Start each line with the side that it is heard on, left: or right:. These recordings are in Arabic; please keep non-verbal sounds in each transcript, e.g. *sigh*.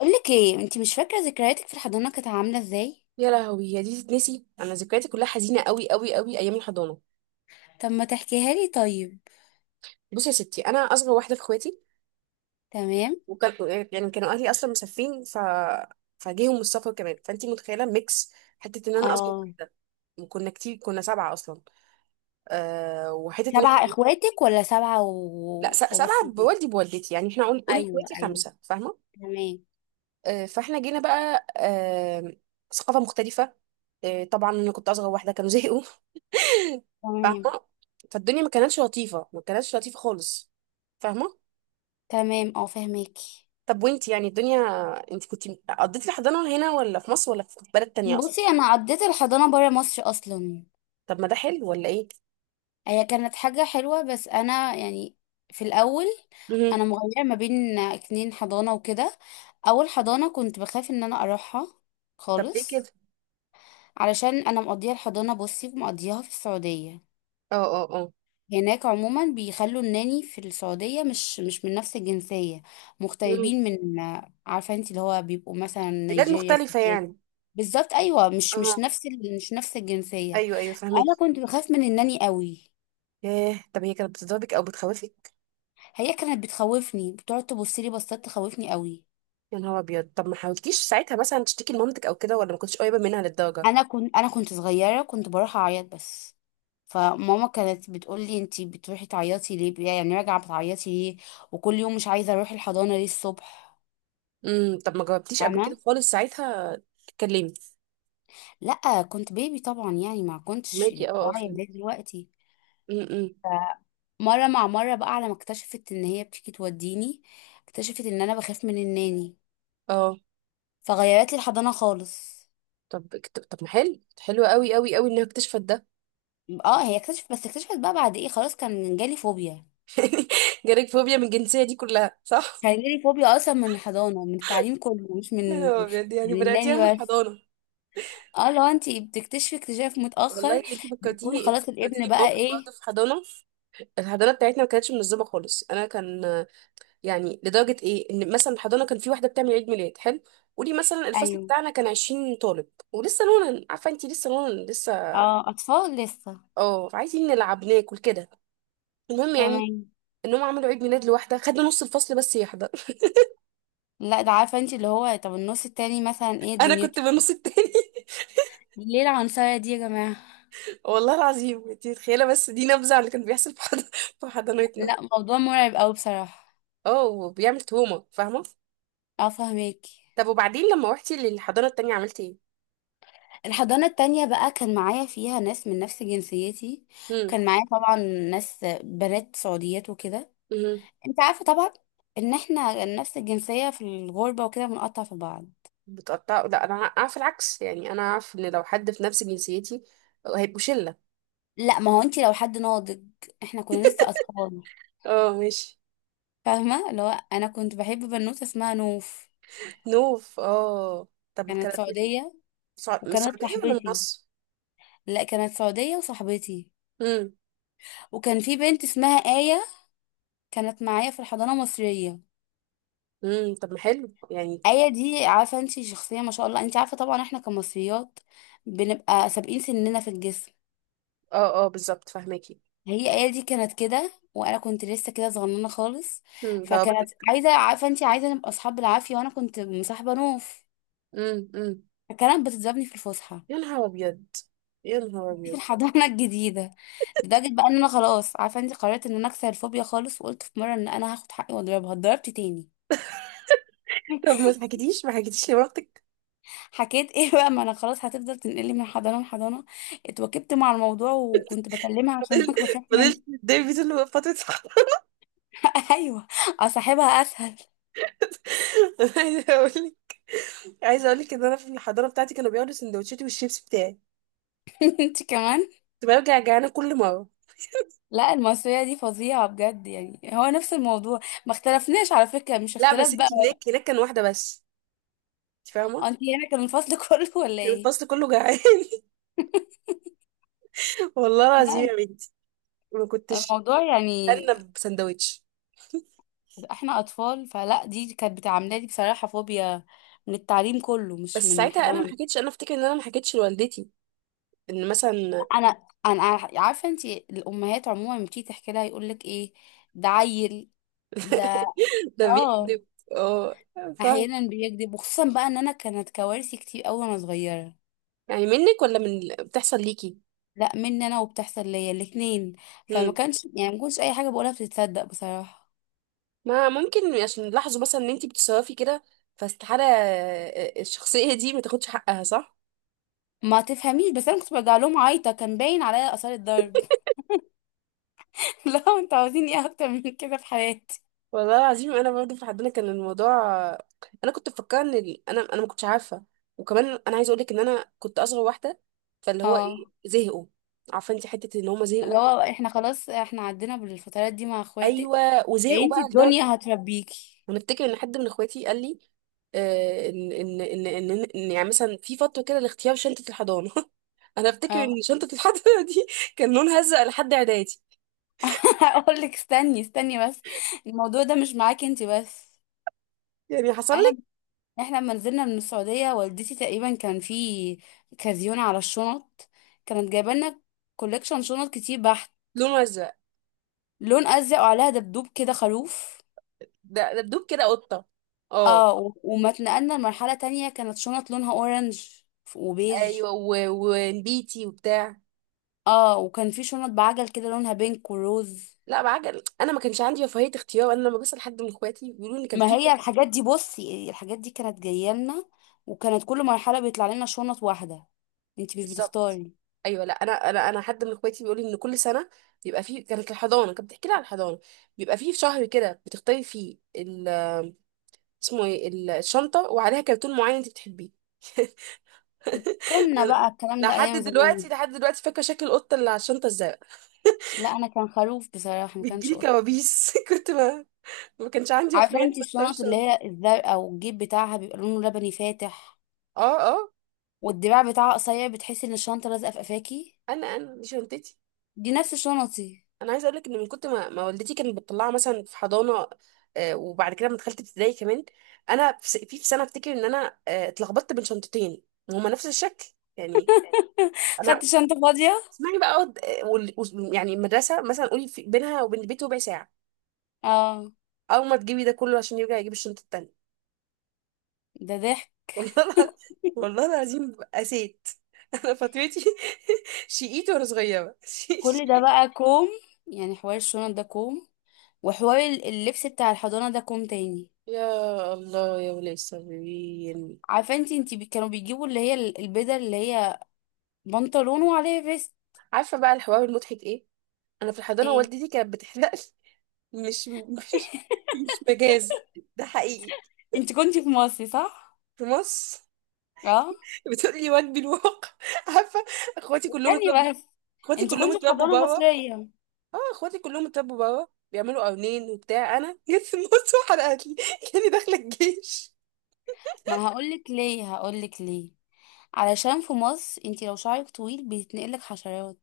left: اقول لك ايه، انت مش فاكره ذكرياتك في الحضانه كانت عامله ازاي؟
right: يا لهوي، هي دي تتنسي؟ انا ذكرياتي كلها حزينه قوي قوي قوي ايام الحضانه.
left: طب ما تحكيها لي طيب.
right: بصي يا ستي، انا اصغر واحده في اخواتي.
left: تمام.
right: يعني كانوا اهلي اصلا مسافرين فجيهم من السفر كمان، فانتي متخيله ميكس، حته ان انا اصغر
left: اه.
right: واحده. كنا كتير، كنا سبعه اصلا. وحته ان احنا...
left: سبعه اخواتك ولا سبعه
right: لا،
left: وباباك
right: سبعه
left: وجوزك؟
right: بوالدي بوالدتي، يعني احنا قولي
left: ايوه
right: اخواتي
left: ايوه.
right: خمسه، فاهمه.
left: تمام
right: فاحنا جينا بقى، ثقافه مختلفه. طبعا انا كنت اصغر واحده، كانوا زهقوا،
left: تمام.
right: فاهمه. فالدنيا ما كانتش لطيفه، ما كانتش لطيفه خالص، فاهمه.
left: تمام، اه فهماكي.
right: طب وانت يعني الدنيا، انت كنت... قضيتي الحضانة هنا ولا في مصر ولا في بلد تانية اصلا؟
left: بصي، انا عديت الحضانه بره مصر اصلا.
right: طب ما ده حلو ولا ايه؟
left: هي كانت حاجه حلوه بس انا يعني في الاول
right: مهم.
left: انا مغيره ما بين 2 حضانه وكده. اول حضانه كنت بخاف ان انا اروحها
right: طب ليه كده؟
left: خالص، علشان انا مقضيه الحضانه، بصي، مقضيها في السعوديه.
right: اه، اه، اه.
left: هناك عموما بيخلوا الناني في السعوديه مش من نفس الجنسيه،
right: مم.
left: مغتربين من. عارفه انت اللي هو بيبقوا مثلا
right: بلاد
left: نيجيريا،
right: مختلفة
left: السودان.
right: يعني.
left: بالظبط، ايوه، مش
right: اه،
left: نفس مش نفس الجنسيه.
right: ايوه، ايوه، فهمك.
left: انا كنت بخاف من الناني قوي.
right: ايه، طب هي كانت بتضربك او بتخوفك؟
left: هي كانت بتخوفني، بتقعد تبص لي بصات تخوفني قوي.
right: يا نهار ابيض، طب ما حاولتيش ساعتها مثلا تشتكي لمامتك او كده، ولا ما كنتش قريبة منها للدرجة؟
left: انا كنت صغيره، كنت بروح اعيط بس. فماما كانت بتقول لي: انتي بتروحي تعيطي ليه، يعني راجعه بتعيطي ليه وكل يوم مش عايزه اروح الحضانه ليه الصبح؟
right: امم، طب ما جاوبتيش قبل كده
left: فاهمه.
right: خالص ساعتها تتكلمي؟
left: لا، كنت بيبي طبعا يعني ما كنتش
right: فهماكي، اه، اه،
left: واعيه زي
right: فهمت.
left: دلوقتي.
right: امم.
left: مره مع مره بقى، على ما اكتشفت ان هي بتيجي توديني، اكتشفت ان انا بخاف من الناني،
right: اه.
left: فغيرت لي الحضانه خالص.
right: طب، طب، طب، ما حلو، حلو قوي قوي قوي انها اكتشفت ده.
left: اه، هي اكتشفت، بس اكتشفت بقى بعد ايه؟ خلاص كان جالي فوبيا.
right: *laughs* جالك فوبيا من الجنسية دي كلها صح؟
left: كان جالي فوبيا اصلا من الحضانه، من التعليم كله، مش
right: يا
left: من
right: نهار أبيض، يعني
left: من
right: بدأتيها من
left: الناني بس.
right: الحضانة؟
left: اه، لو انت بتكتشفي اكتشاف متاخر
right: والله انت
left: بيكون
right: فكرتيني انت
left: خلاص الابن
right: فكرتيني
left: بقى
right: بموقف
left: ايه.
right: برضه في حضانة. الحضانة بتاعتنا ما كانتش منظمة خالص. أنا كان... يعني لدرجة إيه إن مثلا الحضانة كان في واحدة بتعمل عيد ميلاد حلو. قولي مثلا الفصل
left: ايوه.
right: بتاعنا كان 20 طالب، ولسه نونا، عارفة انت لسه نونا لسه.
left: اه، اطفال لسه.
right: اه، عايزين نلعب ناكل كده. المهم، يعني
left: تمام.
right: انهم عملوا عيد ميلاد لواحدة خدنا نص الفصل بس يحضر.
left: لا، ده عارفه انت اللي هو، طب النص التاني مثلا
right: *laughs*
left: ايه
right: انا كنت
left: دنيته؟
right: بالنص التاني.
left: ليه العنصريه دي يا جماعه؟
right: والله العظيم انت متخيله، بس دي نبذه على اللي كان بيحصل في *laughs* في حضانتنا.
left: لا، موضوع مرعب قوي بصراحه.
right: اه، وبيعمل تهمه، فاهمه.
left: اه فهماكي.
right: طب وبعدين لما روحتي للحضانه التانية عملتي ايه؟
left: الحضانة التانية بقى كان معايا فيها ناس من نفس جنسيتي.
right: امم،
left: كان معايا طبعا ناس بنات سعوديات وكده.
right: امم.
left: انت عارفه طبعا ان احنا نفس الجنسيه في الغربه وكده بنقطع في بعض.
right: بتقطع؟ لا، انا اعرف العكس، يعني انا اعرف ان لو حد في نفس جنسيتي هيبقوا شله.
left: لا، ما هو انت لو حد ناضج، احنا كنا لسه اطفال.
right: اه، ماشي.
left: فاهمه، اللي هو انا كنت بحب بنوته اسمها نوف.
right: نوف، اه. طب
left: كانت
right: كانت من...
left: سعوديه
right: من
left: وكانت
right: السعوديه ولا من
left: صاحبتي.
right: مصر؟
left: لا، كانت سعوديه وصاحبتي.
right: امم،
left: وكان في بنت اسمها آية، كانت معايا في الحضانه المصريه.
right: امم. طب ما حلو يعني.
left: آية دي عارفه انت شخصيه ما شاء الله، انت عارفه طبعا احنا كمصريات بنبقى سابقين سننا في الجسم.
right: اه، اه، بالظبط فاهماكي.
left: هي ايه دي كانت كده وانا كنت لسه كده صغننه خالص.
right: امم،
left: فكانت
right: ضربتك.
left: عايزه، عارفه انت، عايزه نبقى اصحاب بالعافيه وانا كنت مصاحبه نوف،
right: امم، امم.
left: فكانت بتضربني في الفسحه
right: يا نهار ابيض. يا نهار
left: في
right: ابيض.
left: الحضانه *laughs* الجديده. لدرجه بقى ان انا خلاص، عارفه انت، قررت ان انا اكسر الفوبيا خالص، وقلت في مره ان انا هاخد حقي واضربها. اتضربت تاني.
right: طب ما
left: *laughs*
right: حكيتيش ما حكيتيش لمامتك؟
left: حكيت ايه بقى؟ ما انا خلاص هتفضل تنقلي من حضانه لحضانه. اتوكبت مع الموضوع، وكنت بكلمها عشان *laughs*
right: فضلت
left: بخاف منها.
right: فضلت تتضايقي طول فترة الحضانة؟
left: *laughs* ايوه. اصاحبها اسهل.
right: *laughs* عايزة اقول لك عايزة اقول لك ان انا في الحضانة بتاعتي كانوا بياخدوا سندوتشاتي والشيبس بتاعي،
left: *laughs* انت كمان.
right: كنت برجع جعانة كل مرة.
left: لا، المصرية دي فظيعة بجد، يعني هو نفس الموضوع، ما اختلفناش على فكرة، مش
right: لا،
left: اختلاف
right: بس انت،
left: بقى.
right: هناك كان واحدة بس، انت
left: *laughs*
right: فاهمة.
left: انت هنا كان الفصل *laughs* كله ولا
right: كان
left: ايه؟
right: الفصل كله جعان. *laughs* والله العظيم
left: لا،
right: يا بنتي. ما كنتش...
left: الموضوع يعني
right: انا بسندوتش.
left: احنا اطفال، فلا دي كانت بتعاملها لي بصراحة فوبيا من التعليم كله مش
right: بس
left: من
right: ساعتها انا ما
left: الحضانة.
right: حكيتش، انا افتكر ان انا ما حكيتش لوالدتي ان مثلا...
left: انا انا عارفة انت، الامهات عموما لما بتيجي تحكي لها يقول لك ايه: ده عيل، ده.
right: *laughs* ده
left: اه.
right: بيكذب. اه، فاهم.
left: احيانا بيكذب، وخصوصا بقى ان انا كانت كوارثي كتير قوي وانا صغيرة.
right: يعني منك ولا من بتحصل ليكي؟
left: لا، مني انا وبتحصل ليا الاتنين. فما كانش يعني ما كنتش اي حاجه بقولها بتتصدق بصراحه.
right: ما ممكن عشان لاحظوا مثلا ان انتي بتصرفي كده، فاستحالة الشخصية دي ما تاخدش حقها صح؟
left: ما تفهميش بس، انا كنت برجع لهم عايطه، كان باين عليا اثار الضرب. *laughs* لا، انتوا عاوزين ايه اكتر من كده في حياتي؟
right: والله العظيم، انا برضه في حدنا كان الموضوع. انا كنت مفكره ان انا ما كنتش عارفة. وكمان انا عايزة اقول لك ان انا كنت اصغر واحدة، فاللي هو
left: اه،
right: ايه، زهقوا. عارفة انتي حتة ان هما
left: اللي
right: زهقوا.
left: هو احنا خلاص احنا عدينا بالفترات دي مع اخواتك.
right: ايوه،
left: يا
right: وزهقوا
left: انتي
right: بقى
left: الدنيا
right: لدرجة...
left: هتربيكي.
right: انا افتكر ان حد من اخواتي قال لي إن يعني مثلا في فترة كده لاختيار شنطة الحضانة. *laughs* انا افتكر
left: اه.
right: ان شنطة الحضانة دي كان لونها ازرق لحد اعدادي.
left: *laughs* هقول لك استني استني بس، الموضوع ده مش معاكي انتي بس.
right: يعني حصل
left: انا،
right: لك؟
left: احنا لما نزلنا من السعودية والدتي تقريبا كان في كازيون على الشنط، كانت جايبه لنا كوليكشن شنط كتير بحت.
right: لونه ازرق.
left: لون ازرق وعليها دبدوب كده، خروف.
right: ده ده دوب كده قطه. اه.
left: اه، و- وما اتنقلنا لمرحلة تانية كانت شنط لونها اورنج وبيج.
right: ايوه، ونبيتي وبتاع.
left: اه، وكان في شنط بعجل كده لونها بينك وروز.
right: لا بعجل، انا ما كانش عندي رفاهيه اختيار. انا لما بسال حد من اخواتي بيقولوا لي كان
left: ما
right: في
left: هي
right: شهر.
left: الحاجات دي، بصي، الحاجات دي كانت جايه لنا، وكانت كل مرحلة بيطلع لنا شنط واحدة. انتي مش
right: بالظبط.
left: بتختاري.
right: ايوه، لا، انا حد من اخواتي بيقول لي ان كل سنه بيبقى فيه... كانت الحضانه كانت بتحكي لي على الحضانه، بيبقى فيه شهر كده بتختاري فيه ال... اسمه ايه الشنطه، وعليها كرتون معين انت بتحبيه. *laughs*
left: كنا
right: أنا
left: بقى الكلام ده
right: لحد
left: ايام
right: دلوقتي،
left: زمان.
right: لحد دلوقتي فاكره شكل القطه اللي على الشنطه الزرقاء.
left: لا، انا كان خروف بصراحة، ما
right: بتجيلي
left: كانش قطة.
right: كوابيس. *laughs* كنت ما كانش عندي
left: عارفه
right: اخوان
left: انت
right: بختار
left: الشنط اللي
right: شنطه.
left: هي الزرقاء والجيب بتاعها بيبقى لونه لبني فاتح،
right: اه، اه.
left: والدراع بتاعها قصير، بتحسي ان الشنطه لازقه في قفاكي.
right: انا دي شنطتي.
left: دي نفس شنطي.
right: انا عايزه اقول لك ان من كنت ما والدتي كانت بتطلعها مثلا في حضانه، وبعد كده لما دخلت ابتدائي كمان، انا في في سنه افتكر ان انا اتلخبطت بين شنطتين وهما نفس الشكل، يعني.
left: *laughs* خدت
right: انا
left: شنطه فاضيه.
right: اسمعي بقى أقعد، يعني المدرسه مثلا قولي في بينها وبين البيت ربع ساعه.
left: اه.
right: اول ما تجيبي ده كله عشان يرجع يجيب الشنطه التانيه.
left: ده ضحك.
right: *laughs* والله الع- والله العظيم قسيت. *laughs* انا فاتوتي. *laughs* شقيت وانا صغيره.
left: كل ده
right: *laughs*
left: بقى كوم، يعني حوار الشنط ده كوم، وحوار اللبس بتاع الحضانه ده كوم تاني.
right: يا الله يا ولي الصابرين.
left: عارفه انت كانوا بيجيبوا اللي هي البدل اللي هي بنطلون وعليها فيست.
right: عارفه بقى الحوار المضحك ايه؟ انا في الحضانه
left: ايه؟
right: والدتي كانت بتحلق لي. مش *laughs* مش مجاز، ده حقيقي.
left: انت كنتي في مصر صح؟
right: في مصر.
left: اه.
right: *laughs* بتقول لي واجبي الواقع. *laughs* عارفه، اخواتي كلهم
left: تاني
right: اتربوا.
left: بس.
right: اخواتي
left: انت
right: كلهم
left: كنتي في
right: اتربوا
left: حضانه
right: بره
left: مصريه؟
right: اه اخواتي كلهم اتربوا بره بيعملوا قرنين وبتاع، انا جيت في النص وحلقت لي *laughs* كاني داخله الجيش.
left: ما هقولك ليه، هقولك ليه، علشان في مصر انتي لو شعرك طويل بيتنقلك حشرات.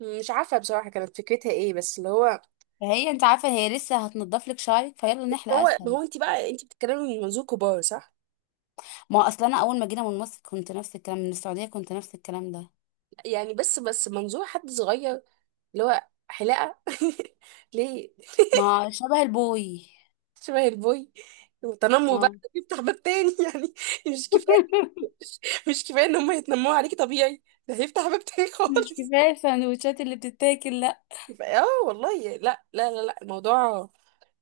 right: مش عارفه بصراحه كانت فكرتها ايه، بس اللي هو...
left: فهي، انت عارفه، هي لسه هتنضف لك شعرك، فيلا نحلق
right: هو ما
left: اسهل.
right: هو انت بقى، انت بتتكلمي من منظور كبار صح؟
left: ما اصلا انا اول ما جينا من مصر كنت نفس الكلام، من السعوديه كنت نفس الكلام ده.
right: يعني بس منظور حد صغير اللي هو حلاقة. *laughs* ليه؟
left: ما شبه البوي.
right: شبه البوي. وتنمر بقى
left: اه.
right: يفتح باب تاني *laughs* يعني. مش كفاية
left: *laughs*
right: مش مش كفاية ان هم يتنمروا عليكي طبيعي، ده هيفتح باب تاني
left: مش
right: خالص.
left: كفايه السندوتشات اللي بتتاكل لا؟
right: *laughs* يبقى اه، والله لا، لا، لا، لا، الموضوع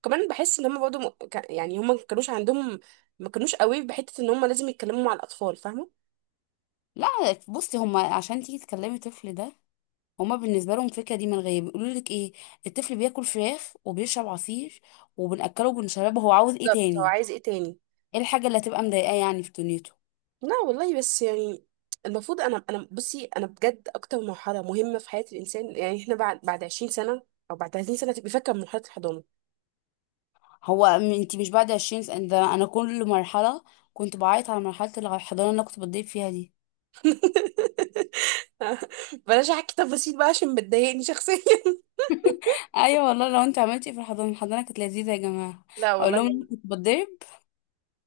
right: كمان، بحس ان هم برضه يعني هم ما كانوش عندهم، ما كانوش قوي بحتة ان هم لازم يتكلموا مع الاطفال، فاهمة.
left: لا، بصي، هما عشان تيجي تكلمي الطفل ده، هما بالنسبه لهم الفكره دي من غير بيقولوا لك ايه، الطفل بياكل فراخ وبيشرب عصير وبناكله وبنشربه، هو عاوز ايه
right: بالظبط، هو
left: تاني؟
right: عايز ايه تاني؟
left: ايه الحاجه اللي هتبقى مضايقاه يعني في دنيته؟
right: لا والله، بس يعني المفروض انا بصي، انا بجد اكتر مرحله مهمه في حياه الانسان. يعني احنا بعد 20 سنه او بعد 30 سنه تبقى فاكره من مرحله الحضانه.
left: هو انت مش بعد 20 سنة؟ ده انا كل مرحلة كنت بعيط على مرحلة الحضانة اللي أنا كنت بتضرب فيها دي.
right: *laughs* بلاش احكي تفاصيل بقى عشان بتضايقني شخصيا.
left: ايوه والله، لو انت عملتي في الحضانة، الحضانة كانت لذيذة يا جماعة،
right: *laughs* لا
left: اقول
right: والله
left: لهم إن كنت
right: يعني.
left: بتضرب.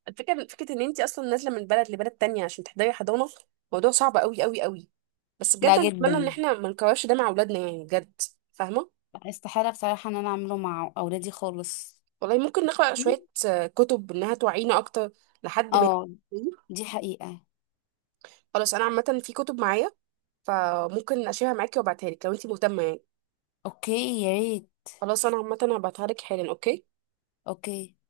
right: الفكره فكره ان انت اصلا نازله من بلد لبلد تانية عشان تحضري حضانه، موضوع صعب قوي قوي قوي. بس
left: لا
right: بجد انا اتمنى ان
left: جدا،
right: احنا ما نكررش ده مع اولادنا، يعني بجد، فاهمه.
left: استحالة بصراحة ان انا اعمله مع اولادي خالص.
right: والله ممكن نقرا
left: دي
right: شويه كتب انها توعينا اكتر، لحد ما...
left: اه، دي حقيقة.
right: خلاص، انا عامه في كتب معايا، فممكن اشيلها معاكي وابعتها لك لو انت مهتمه يعني.
left: اوكي، يا ريت.
right: خلاص، انا عامه هبعتها لك حالا. اوكي.
left: اوكي.